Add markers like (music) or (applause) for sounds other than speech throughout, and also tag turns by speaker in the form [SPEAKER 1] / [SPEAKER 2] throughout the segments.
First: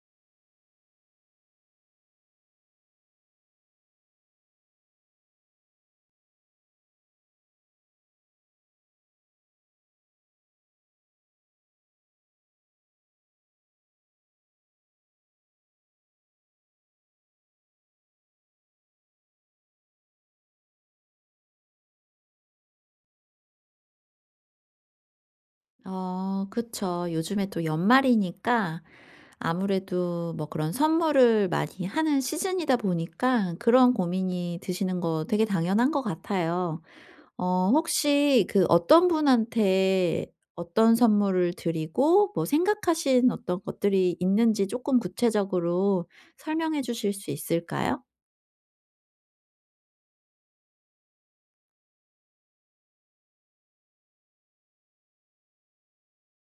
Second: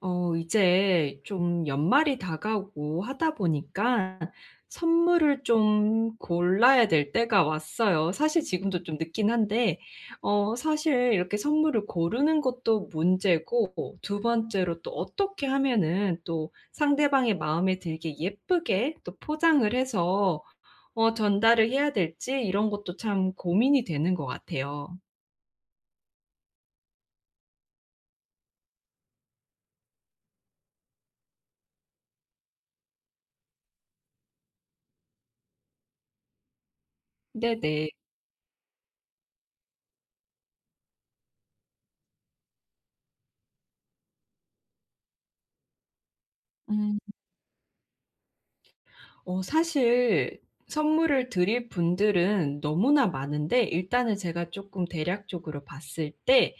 [SPEAKER 1] 어 이제 좀 연말이 다가오고 하다 보니까 선물을 좀 골라야 될 때가 왔어요. 사실 지금도 좀 늦기는 한데 어 사실 이렇게 선물을 고르는 것도 문제고 2 번째로 또 어떻게 하면은 또 상대방의 마음에 들게 예쁘게 또 포장을 해서 어 전달을 해야 될지 이런 것도 참 고민이 되는 것 같아요.
[SPEAKER 2] 아 그쵸. 요즘에 또 연말이니까 아무래도 뭐 그런 선물을 많이 하는 시즌이다 보니까 그런 고민이 드시는 거 되게 당연한 것 같아요. 어
[SPEAKER 1] 네네.
[SPEAKER 2] 혹시 그 어떤 분한테 어떤 선물을 드리고 뭐 생각하신 어떤 것들이 있는지 쪼끔 구체적으로 설명해
[SPEAKER 1] 음.
[SPEAKER 2] 주실 수 있을까요?
[SPEAKER 1] 어 사실 선물을 드릴 분들은 너무나 많은데 일단은 제가 쪼끔 대략적으로 봤을 때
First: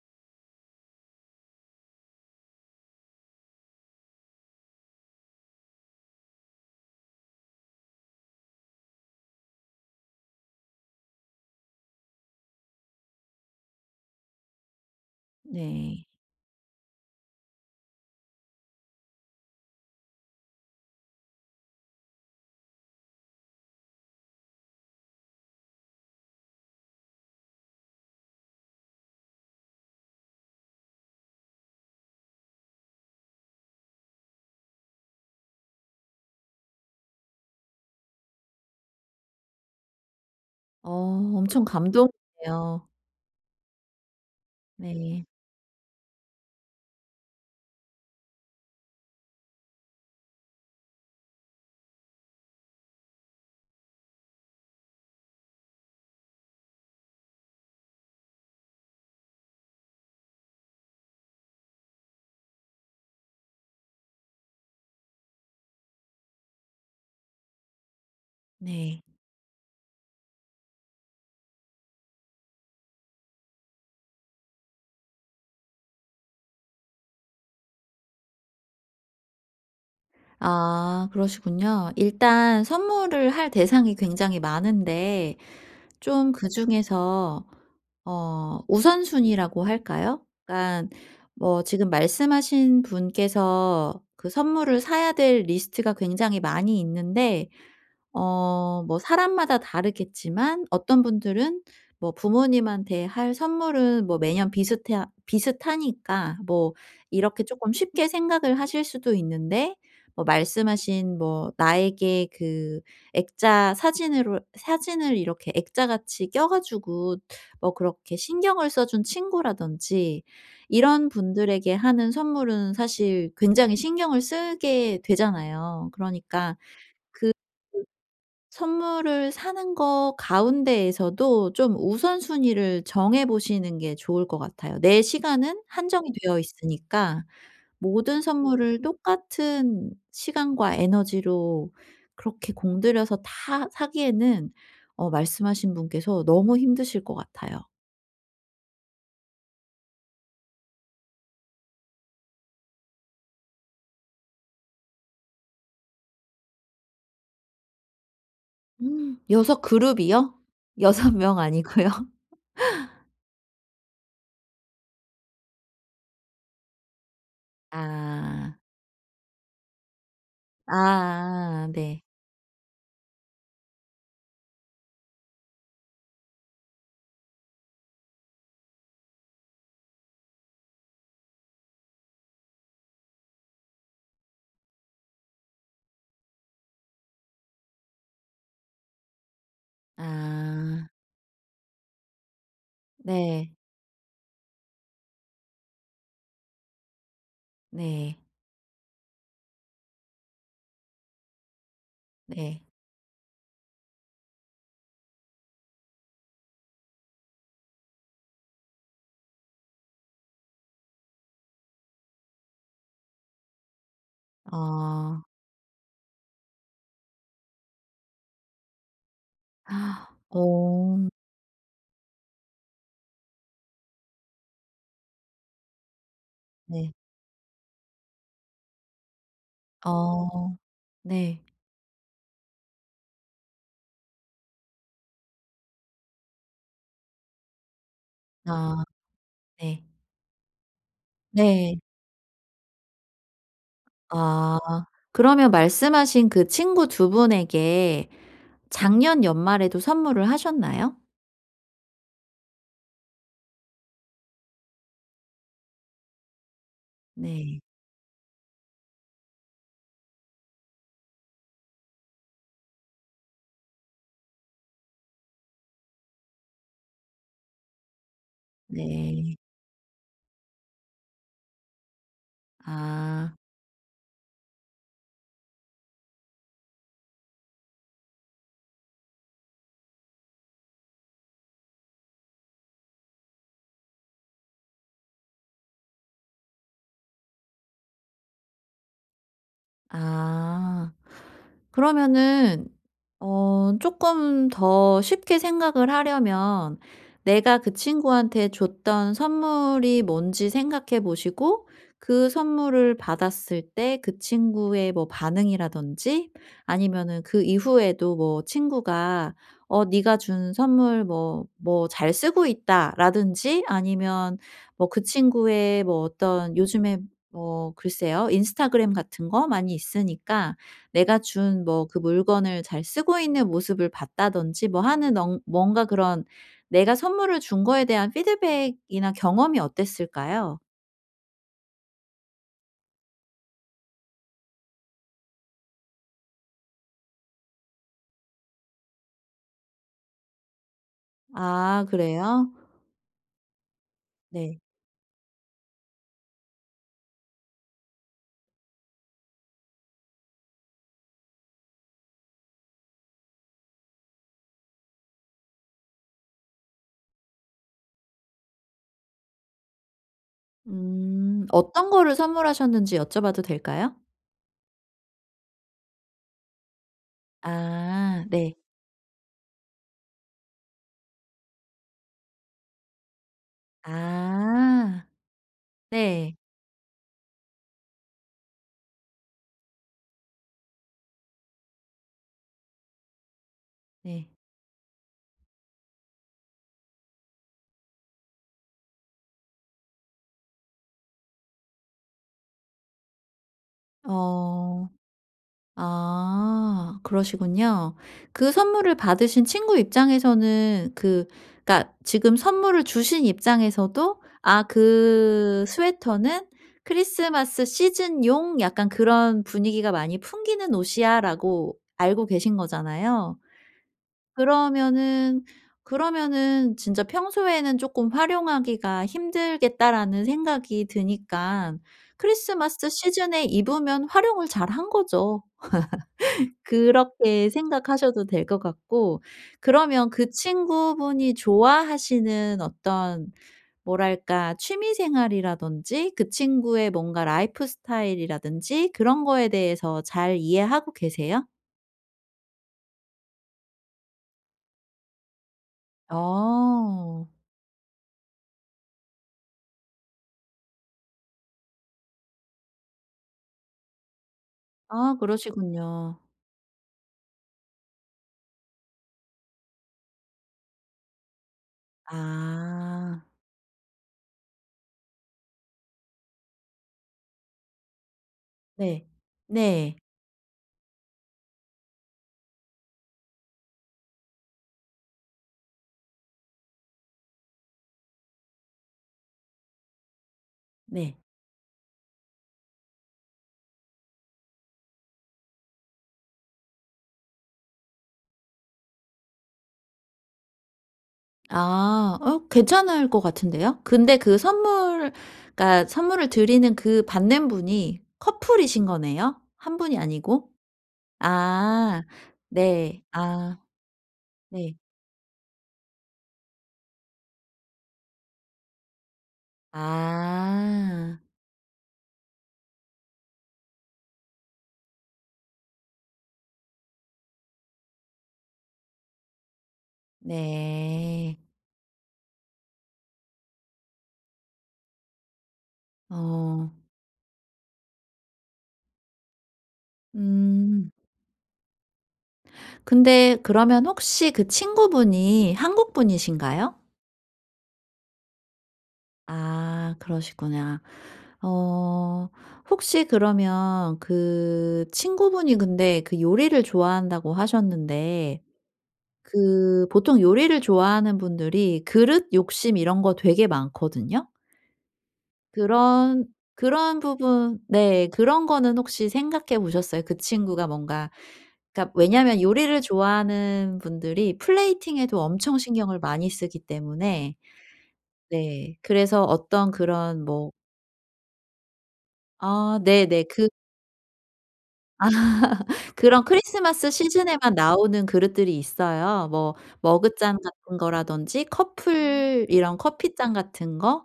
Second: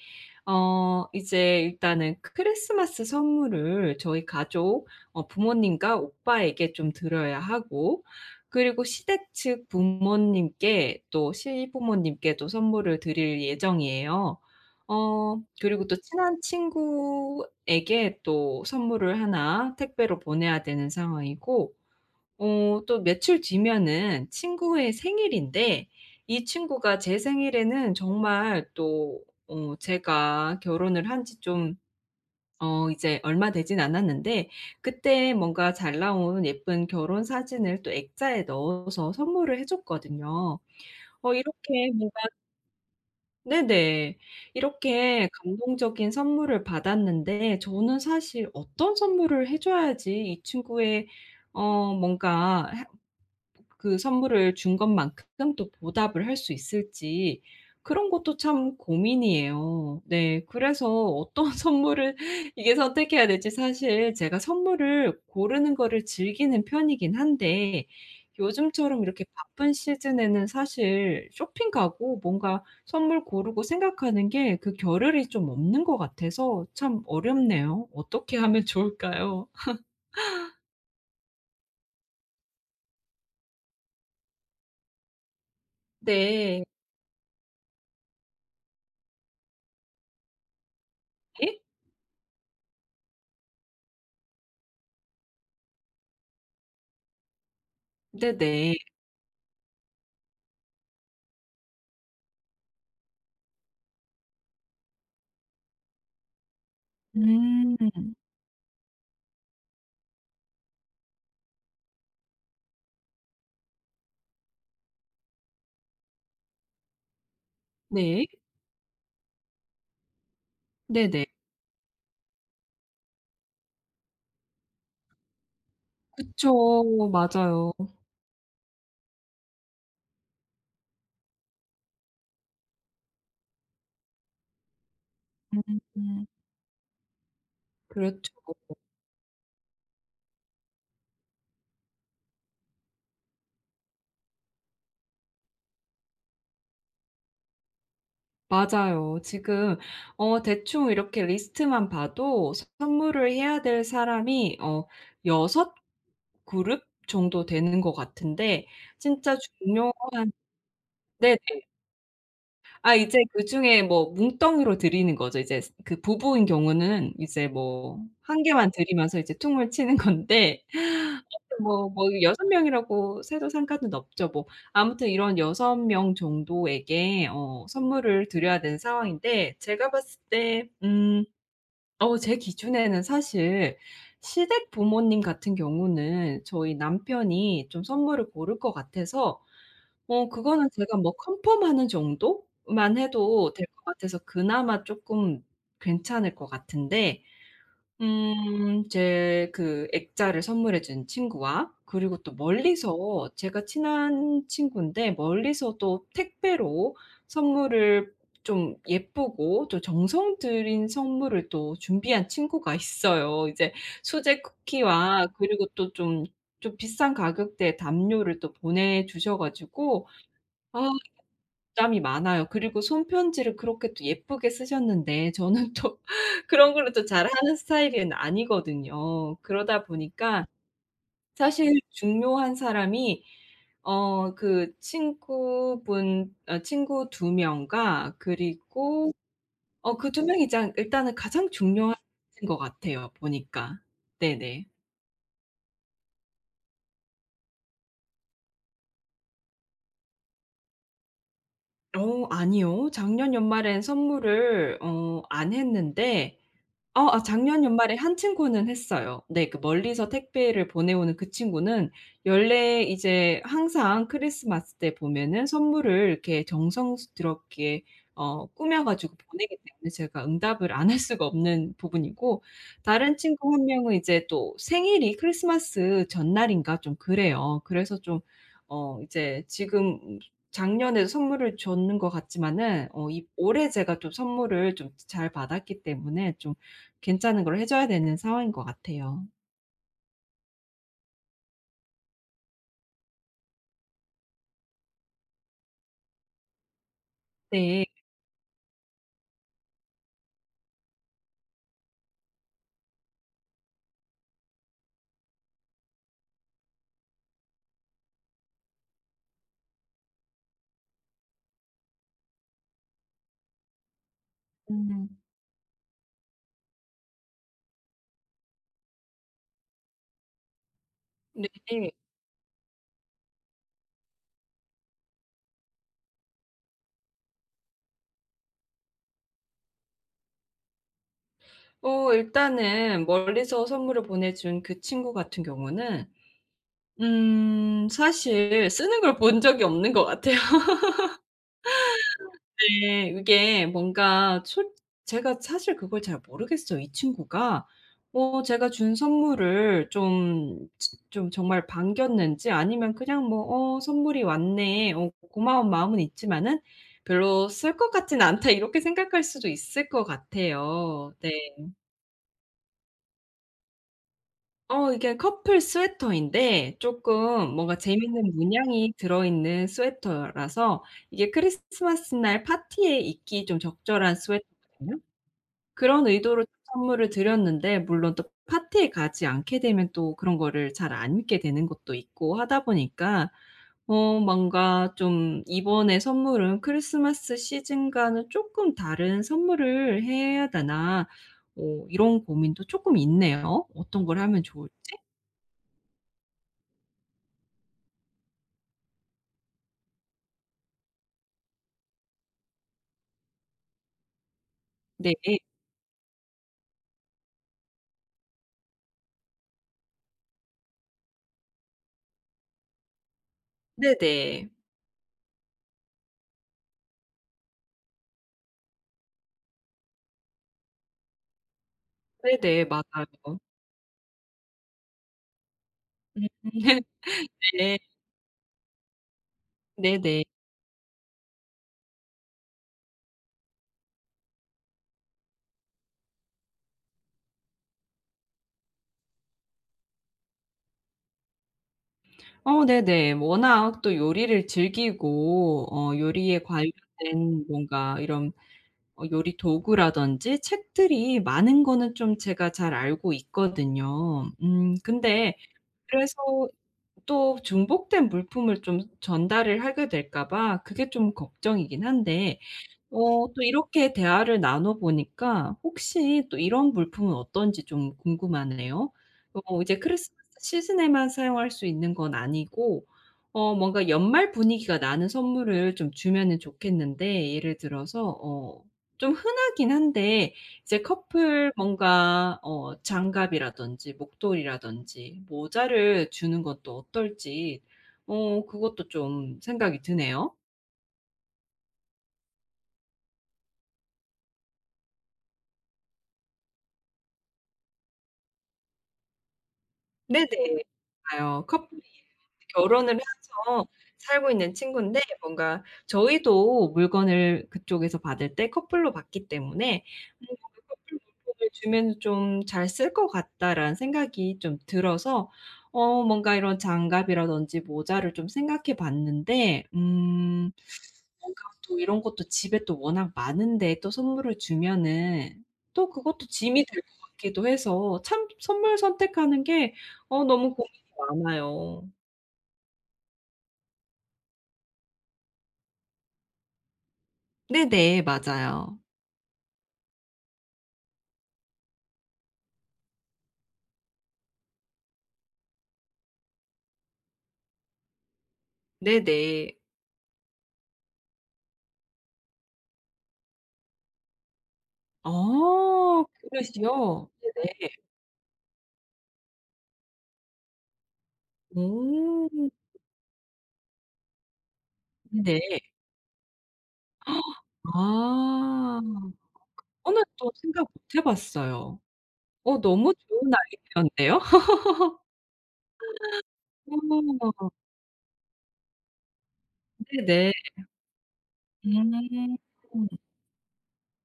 [SPEAKER 1] 어 이제 일단은 크 크리스마스 선물을 저희 가족 어 부모님과 오빠에게 좀 드려야 하고 그리고 시댁 측 부모님께 또 시부모님께도 선물을 드릴 예정이에요. 어 그리고 또
[SPEAKER 2] 네.
[SPEAKER 1] 친한 친구에게 또 선물을 하나 택배로 보내야 되는 상황이고 어 또 며칠 뒤면은 친구의 생일인데 이 친구가 제 생일에는 정말 또 어 제가 결혼을 한지 좀 어 이제 얼마 되지는 않았는데 그때 뭔가 잘 나온 예쁜 결혼 사진을 또 액자에 넣어서 선물을 해 줬거든요.
[SPEAKER 2] 어.
[SPEAKER 1] 어
[SPEAKER 2] 엄청
[SPEAKER 1] 이렇게 뭐가
[SPEAKER 2] 감동이에요.
[SPEAKER 1] 네네.
[SPEAKER 2] 네.
[SPEAKER 1] 이렇게 감동적인 선물을 받았는데 저는 사실 어떤 선물을 해 줘야지 이 친구의 어 뭔가 해 그 선물을 준 것만큼 또 보답을 할 수 있을지 그런 것도 참 고민이에요. 네. 그래서 어떤 선물을 이게 선택해야 될지 사실 제가 선물을 고르는 거를 즐기는 편이기는 한데
[SPEAKER 2] 네.
[SPEAKER 1] 요즘처럼 이렇게 바쁜 시즌에는 사실 쇼핑 가고 뭔가 선물 고르고 생각하는 게 그 겨를이 좀 없는 것 같아서 참 어렵네요. 어떻게 하면 좋을까요? (laughs)
[SPEAKER 2] 아 그러시군요. 일단 선물을 할 대상이 굉장히 많은데 좀
[SPEAKER 1] 네.
[SPEAKER 2] 그중에서 어 우선순위라고 할까요? 그러니까
[SPEAKER 1] 예?
[SPEAKER 2] 뭐 지금 말씀하신 분께서 그 선물을 사야 될 리스트가 굉장히 많이 있는데 어
[SPEAKER 1] 네네.
[SPEAKER 2] 뭐 사람마다 다르겠지만 어떤 분들은 뭐 부모님한테 할 선물은 뭐 매년 비슷해 비슷하니까 뭐 이렇게 쪼끔 쉽게
[SPEAKER 1] 음.
[SPEAKER 2] 생각을 하실 수도 있는데 뭐 말씀하신 뭐 나에게 그 액자 사진으로 사진을 이렇게 액자같이 껴 가지고 뭐 그렇게
[SPEAKER 1] 네.
[SPEAKER 2] 신경을 써 준 친구라든지 이런
[SPEAKER 1] 네네.
[SPEAKER 2] 분들에게 하는 선물은 사실 굉장히 신경을 쓰게 되잖아요. 그러니까 그
[SPEAKER 1] 그쵸. 맞아요.
[SPEAKER 2] 그 선물을 사는 것 가운데에서도 좀 우선순위를 정해 보시는 게 좋을 것 같아요. 내 시간은 한정이
[SPEAKER 1] 음.
[SPEAKER 2] 되어 있으니까 모든
[SPEAKER 1] 그렇죠.
[SPEAKER 2] 선물을 똑같은 시간과 에너지로 그렇게 공들여서 다 사기에는 어 말씀하신 분께서 너무 힘드실 것 같아요.
[SPEAKER 1] 맞아요. 지금 어 대충 이렇게 리스트만 봐도 선물을 해야 될 사람이 어 6 그룹 정도 되는 것 같은데
[SPEAKER 2] (gasps)
[SPEAKER 1] 진짜
[SPEAKER 2] 6
[SPEAKER 1] 중요한
[SPEAKER 2] 그룹이요? 6
[SPEAKER 1] 네네.
[SPEAKER 2] 명 아니고요?
[SPEAKER 1] 아
[SPEAKER 2] (laughs)
[SPEAKER 1] 이제 그중에 뭐 뭉텅이로 드리는 거죠. 이제 스 그 부부인 경우는 이제 뭐 1
[SPEAKER 2] 아.
[SPEAKER 1] 개만 드리면서 이제 퉁을 치는 건데 아무튼
[SPEAKER 2] 아아
[SPEAKER 1] 뭐
[SPEAKER 2] 네.
[SPEAKER 1] 뭐 6 명이라고 세도 상관은 없죠, 뭐. 아무튼 이런 6 명 정도에게 어 선물을 드려야 되는 상황인데 제가 봤을 때 음 어 제 기준에는 사실 시댁 부모님 같은 경우는 저희 남편이 좀 선물을 고를 것 같아서 어 그거는
[SPEAKER 2] 아.
[SPEAKER 1] 제가 뭐 컨펌하는 정도만
[SPEAKER 2] 네.
[SPEAKER 1] 해도 될 것 같아서 그나마 쪼끔 괜찮을 것 같은데,
[SPEAKER 2] 네.
[SPEAKER 1] 음, 제 그 액자를 선물해 준 친구와 그리고 또
[SPEAKER 2] 네
[SPEAKER 1] 멀리서 제가 친한 친구인데 멀리서 또 택배로 선물을 좀 예쁘고 또 정성 들인 선물을 또 준비한 친구가 있어요. 이제 수제
[SPEAKER 2] 아.
[SPEAKER 1] 쿠키와 그리고 또 좀 좀 비싼 가격대에 담요를 또 보내주셔 가지고
[SPEAKER 2] (gasps)
[SPEAKER 1] 아
[SPEAKER 2] 어.
[SPEAKER 1] 부담이 많아요. 그리고 손 편지를 그렇게 또 예쁘게 쓰셨는데 저는 또 그런 걸로
[SPEAKER 2] 네.
[SPEAKER 1] 또 잘하는 스타일은 아니거든요. 그러다 보니까
[SPEAKER 2] 어 네.
[SPEAKER 1] 사실 중요한 사람이 어 그 친구분 어 친구 2 명과
[SPEAKER 2] 아
[SPEAKER 1] 그리고
[SPEAKER 2] 네.
[SPEAKER 1] 어 그 2 명이 장 일단은 가장
[SPEAKER 2] 네.
[SPEAKER 1] 중요한 (unintelligible) 것 같아요, 보니까.
[SPEAKER 2] 아.
[SPEAKER 1] 네네.
[SPEAKER 2] 그러면 말씀하신 그 친구 2 분에게 작년 연말에도 선물을 하셨나요?
[SPEAKER 1] 어 아니요. 작년 연말에는 선물을 어 안 했는데 어 아
[SPEAKER 2] 네.
[SPEAKER 1] 작년 연말에 1 친구는 했어요. 네 그 멀리서 택배를 보내오는 그 친구는 연례 이제 항상 크리스마스 때 보면은 선물을 이렇게 정성스럽게 어 꾸며 가지고
[SPEAKER 2] 네.
[SPEAKER 1] 보내기 때문에 제가 응답을 안 할 수가 없는 부분이고 다른
[SPEAKER 2] 아.
[SPEAKER 1] 친구 1 명은 이제 또 생일이 크리스마스 전날인가 좀 그래요. 그래서 좀 어 이제 지금 음 작년에 선물을 줬는 것 같지만은 어 이 올해 제가 또 선물을 좀 즈 잘 받았기 때문에 좀 괜찮은 걸 해 줘야 되는 상황인 것 같아요.
[SPEAKER 2] 아. 그러면은 어 쪼끔 더 쉽게 생각을 하려면 내가 그
[SPEAKER 1] 네.
[SPEAKER 2] 친구한테 줬던 선물이 뭔지 생각해 보시고 그 선물을 받았을 때 그 친구의 뭐 반응이라든지 아니면은 그 이후에도 뭐 친구가 "어 네가 준 선물 뭐 뭐 잘 쓰고 있다."라든지 아니면 뭐 그
[SPEAKER 1] 음.
[SPEAKER 2] 친구의 뭐 어떤 요즘에 뭐 글쎄요 인스타그램 같은 거 많이 있으니까 내가 준 뭐
[SPEAKER 1] 네.
[SPEAKER 2] 그 물건을 잘 쓰고 있는 모습을 봤다든지 뭐 하는 언 뭔가 그런 내가 선물을 준 거에 대한 피드백이나 경험이 어땠을까요?
[SPEAKER 1] 어 일단은 멀리서 선물을 보내 준 그 친구 같은 경우는 음 사실 쓰는 걸 본 적이 없는 것 같아요.
[SPEAKER 2] 아
[SPEAKER 1] (laughs)
[SPEAKER 2] 그래요?
[SPEAKER 1] 네. 이게 뭔가
[SPEAKER 2] 네.
[SPEAKER 1] 솔 제가 사실 그걸 잘 모르겠어요. 이 친구가 어 제가 준 선물을 좀 츠 좀 정말 반겼는지 아니면 그냥 뭐 '어 선물이 왔네. 어 고마운 마음은 있지만은 별로 쓸 것 같지는 않다.' 이렇게 생각할 수도 있을 것 같아요. 네.
[SPEAKER 2] 음. 어떤 거를 선물하셨는지 여쭤봐도 될까요?
[SPEAKER 1] 어 이게 커플 스웨터인데 쪼끔 뭔가
[SPEAKER 2] 아
[SPEAKER 1] 재미있는
[SPEAKER 2] 네.
[SPEAKER 1] 문양이 들어있는 스웨터라서 이게 크리스 스마스 날 파티에 입기 좀 적절한 스웨터거든요.
[SPEAKER 2] 아.
[SPEAKER 1] 그런
[SPEAKER 2] 네.
[SPEAKER 1] 의도로 선물을 드렸는데 물론 또 파티에 가지 않게 되면 또 그런 거를 잘 안 입게 되는 것도 있고 하다 보니까 어 뭔가 좀 '이번에 선물은 크리스마스 시즌과는 쪼끔 다른 선물을 해야 되나?' 뭐 이런 고민도 쪼끔 있네요 어떤 걸 하면 좋을지.
[SPEAKER 2] 어. 아 그러시군요. 그 선물을 받으신 친구 입장에서는 그 그러니까 지금 선물을 주신 입장에서도 '아
[SPEAKER 1] 네.
[SPEAKER 2] 그 스웨터는 크리스마스 시즌용 약간 그런 분위기가 많이 풍기는 옷이야.'라고 알고 계신 거잖아요.
[SPEAKER 1] 네네.
[SPEAKER 2] 그러면은 그러면은 진짜 '평소에는 쪼끔 활용하기가 힘들겠다.'라는 생각이 드니깐
[SPEAKER 1] 네네.
[SPEAKER 2] 크리스마스
[SPEAKER 1] 맞아요.
[SPEAKER 2] 시즌에 입으면 활용을 잘한 거죠.
[SPEAKER 1] 음.
[SPEAKER 2] (laughs)
[SPEAKER 1] (laughs)
[SPEAKER 2] 그렇게
[SPEAKER 1] 네.
[SPEAKER 2] 생각하셔도 될 것 같고 그러면
[SPEAKER 1] 네네.
[SPEAKER 2] 그 친구분이 좋아하시는 어떤 뭐랄까 취미 생활이라든지 그 친구의 뭔가 라이프스타일이라든지 그런 거에 대해서 잘 이해하고 계세요?
[SPEAKER 1] 어 네네. 뭐 워낙 또 요리를 즐기고 어 요리에
[SPEAKER 2] 어.
[SPEAKER 1] 관련된 뭔가 이런 어 요리 도구라든지 책들이 많은 거는 좀 제가 잘 알고 있거든요. 음
[SPEAKER 2] 아
[SPEAKER 1] 근데 그래서
[SPEAKER 2] 그러시군요.
[SPEAKER 1] 또 중복된 물품을 좀 전달을 하게 될까 봐 그게 좀 걱정이기는 한데
[SPEAKER 2] 아.
[SPEAKER 1] 어 또 이렇게 대화를 나눠보니까 혹시 또 이런 물품은 어떤지 좀 궁금하네요.
[SPEAKER 2] 네.
[SPEAKER 1] 어 이제
[SPEAKER 2] 네.
[SPEAKER 1] 크리스마스 시즌에만 사용할 수 있는 건 아니고 어 뭔가 연말 분위기가 나는 선물을 좀 주면은 좋겠는데 예를 들어서 어 좀 흔하기는 한데 이제
[SPEAKER 2] 네.
[SPEAKER 1] 커플 뭔가 어 장갑이라든지 목도리라든지 모자를 주는 것도 어떨지 어 그것도 좀 생각이 드네요.
[SPEAKER 2] 아. 어 괜찮을 것 같은데요. 근데 그 선물 그러니까 선물을 드리는 그 받는 분이 커플이신 거네요 1 분이
[SPEAKER 1] 네네.
[SPEAKER 2] 아니고?
[SPEAKER 1] 아요. 커플이에요.
[SPEAKER 2] 아
[SPEAKER 1] 결혼을
[SPEAKER 2] 네. 아.
[SPEAKER 1] 해서 살고 있는
[SPEAKER 2] 네.
[SPEAKER 1] 친구인데 뭔가 저희도 물건을 그쪽에서 받을 때 커플로 받기 때문에 (unintelligible) '커플
[SPEAKER 2] 아.
[SPEAKER 1] 물품을 주면 좀 잘 쓸 것 같다.'라는 생각이 좀 들어서 어 뭔가 이런 장갑이라든지 모자를 좀 생각해 봤는데 음 (sucks teeth)
[SPEAKER 2] 네.
[SPEAKER 1] 뭔가 또 이런 것도 집에 또 워낙 많은데 또 선물을 주면은 또 그것도 짐이
[SPEAKER 2] 어.
[SPEAKER 1] 될 것 같기도 해서 참 선물 선택하는 게 어 너무 고민이
[SPEAKER 2] 음.
[SPEAKER 1] 많아요.
[SPEAKER 2] 근데 그러면 혹시 그 친구분이 한국분이신가요?
[SPEAKER 1] 네네. 맞아요.
[SPEAKER 2] 아 그러시구나. 어 혹시 그러면 그 친구분이 근데 그 요리를 좋아한다고 하셨는데
[SPEAKER 1] 네네.
[SPEAKER 2] 그 보통 요리를 좋아하는 분들이 그릇 욕심 이런 거 되게 많거든요.
[SPEAKER 1] 어
[SPEAKER 2] 그런 그런
[SPEAKER 1] 그릇이요?
[SPEAKER 2] 부분
[SPEAKER 1] 네네.
[SPEAKER 2] 네. 그런 거는 혹시 생각해 보셨어요? 그 친구가 뭔가 그러니까 왜냐하면
[SPEAKER 1] 음.
[SPEAKER 2] 요리를 좋아하는 분들이 플레이팅에도
[SPEAKER 1] 네.
[SPEAKER 2] 엄청 신경을 많이 쓰기 때문에
[SPEAKER 1] (gasps)
[SPEAKER 2] 네.
[SPEAKER 1] 아.
[SPEAKER 2] 그래서 어떤
[SPEAKER 1] 그거는
[SPEAKER 2] 그런
[SPEAKER 1] 또
[SPEAKER 2] 뭐
[SPEAKER 1] 생각 못 해 봤어요. 어
[SPEAKER 2] 아
[SPEAKER 1] 너무 좋은
[SPEAKER 2] 네네. 그
[SPEAKER 1] 아이디어인데요?
[SPEAKER 2] (laughs) 그런 크리스마스
[SPEAKER 1] (laughs) 어.
[SPEAKER 2] 시즌에만 나오는 그릇들이 있어요. 뭐
[SPEAKER 1] 네네.
[SPEAKER 2] 머그잔 같은 거라든지 커플 이런
[SPEAKER 1] 음.
[SPEAKER 2] 커피잔 같은 거?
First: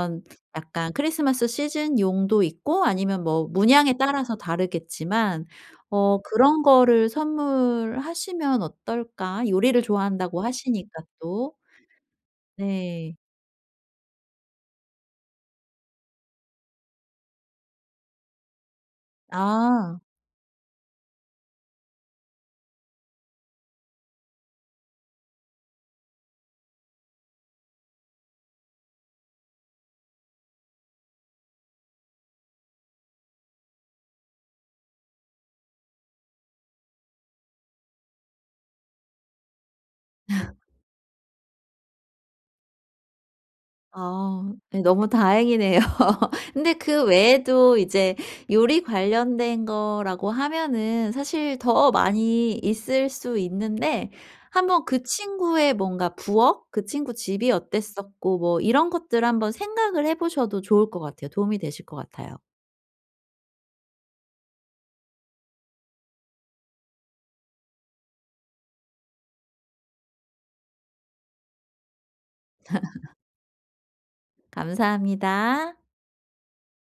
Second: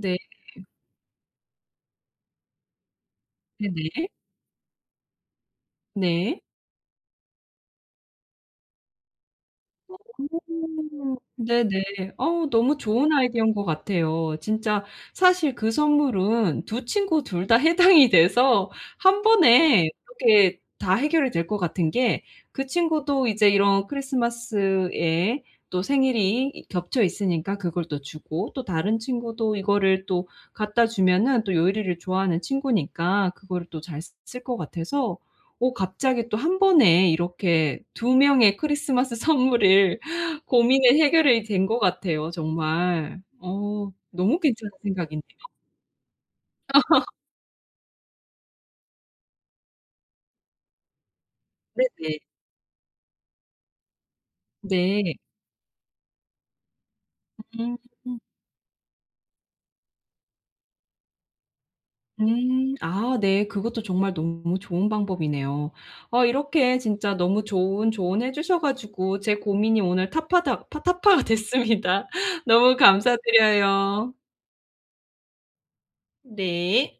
[SPEAKER 1] 네.
[SPEAKER 2] 약간 크리스마스 시즌용도 있고 아니면 뭐 문양에
[SPEAKER 1] 네네.
[SPEAKER 2] 따라서 다르겠지만 '어
[SPEAKER 1] 네.
[SPEAKER 2] 그런 거를 선물하시면 어떨까?' 요리를
[SPEAKER 1] 어.
[SPEAKER 2] 좋아한다고 하시니까 또.
[SPEAKER 1] 네네. 어우 너무 좋은
[SPEAKER 2] 네.
[SPEAKER 1] 아이디어인 것 같아요. 진짜 사실 그 선물은 2 친구 2 다 해당이 돼서 1 번에
[SPEAKER 2] 아.
[SPEAKER 1] 이렇게 다 해결이 될 것 같은 게 그 친구도 이제 이런 크리스마스에 또 생일이 이 겹쳐 있으니까 그걸 또 주고 또 다른 친구도 이거를 또 갖다주면은 또 요리를 좋아하는 친구니까 그거를 또 잘 쓰 쓸 것 같아서 어 갑자기 또 1 번에 이렇게 2 명의 크리스마스 선물을
[SPEAKER 2] (laughs)
[SPEAKER 1] 고민의 해결이 된 것 같아요 정말. 어 너무
[SPEAKER 2] 아.
[SPEAKER 1] 괜찮은
[SPEAKER 2] 네 너무
[SPEAKER 1] 생각인데요.
[SPEAKER 2] 다행이네요. (laughs) 근데 그
[SPEAKER 1] (laughs)
[SPEAKER 2] 외에도 이제 요리 관련된 거라고 하면은 사실 더
[SPEAKER 1] 네네.
[SPEAKER 2] 많이 있을 수 있는데 한번 그
[SPEAKER 1] 네.
[SPEAKER 2] 친구의 뭔가 부엌, 그 친구 집이
[SPEAKER 1] 음.
[SPEAKER 2] 어땠었고 뭐 이런 것들을 한번 생각을 해 보셔도 좋을 것 같아요. 도움이 되실 것 같아요.
[SPEAKER 1] 음. 아 네. 그것도 정말 너무 좋은 방법이네요. 어 이렇게 진짜 너무 좋은 조언해 주셔 가지고 제 고민이 오늘 탑파닥 파 타파가 됐습니다. 너무
[SPEAKER 2] (laughs)
[SPEAKER 1] 감사드려요.
[SPEAKER 2] 감사합니다.
[SPEAKER 1] 네.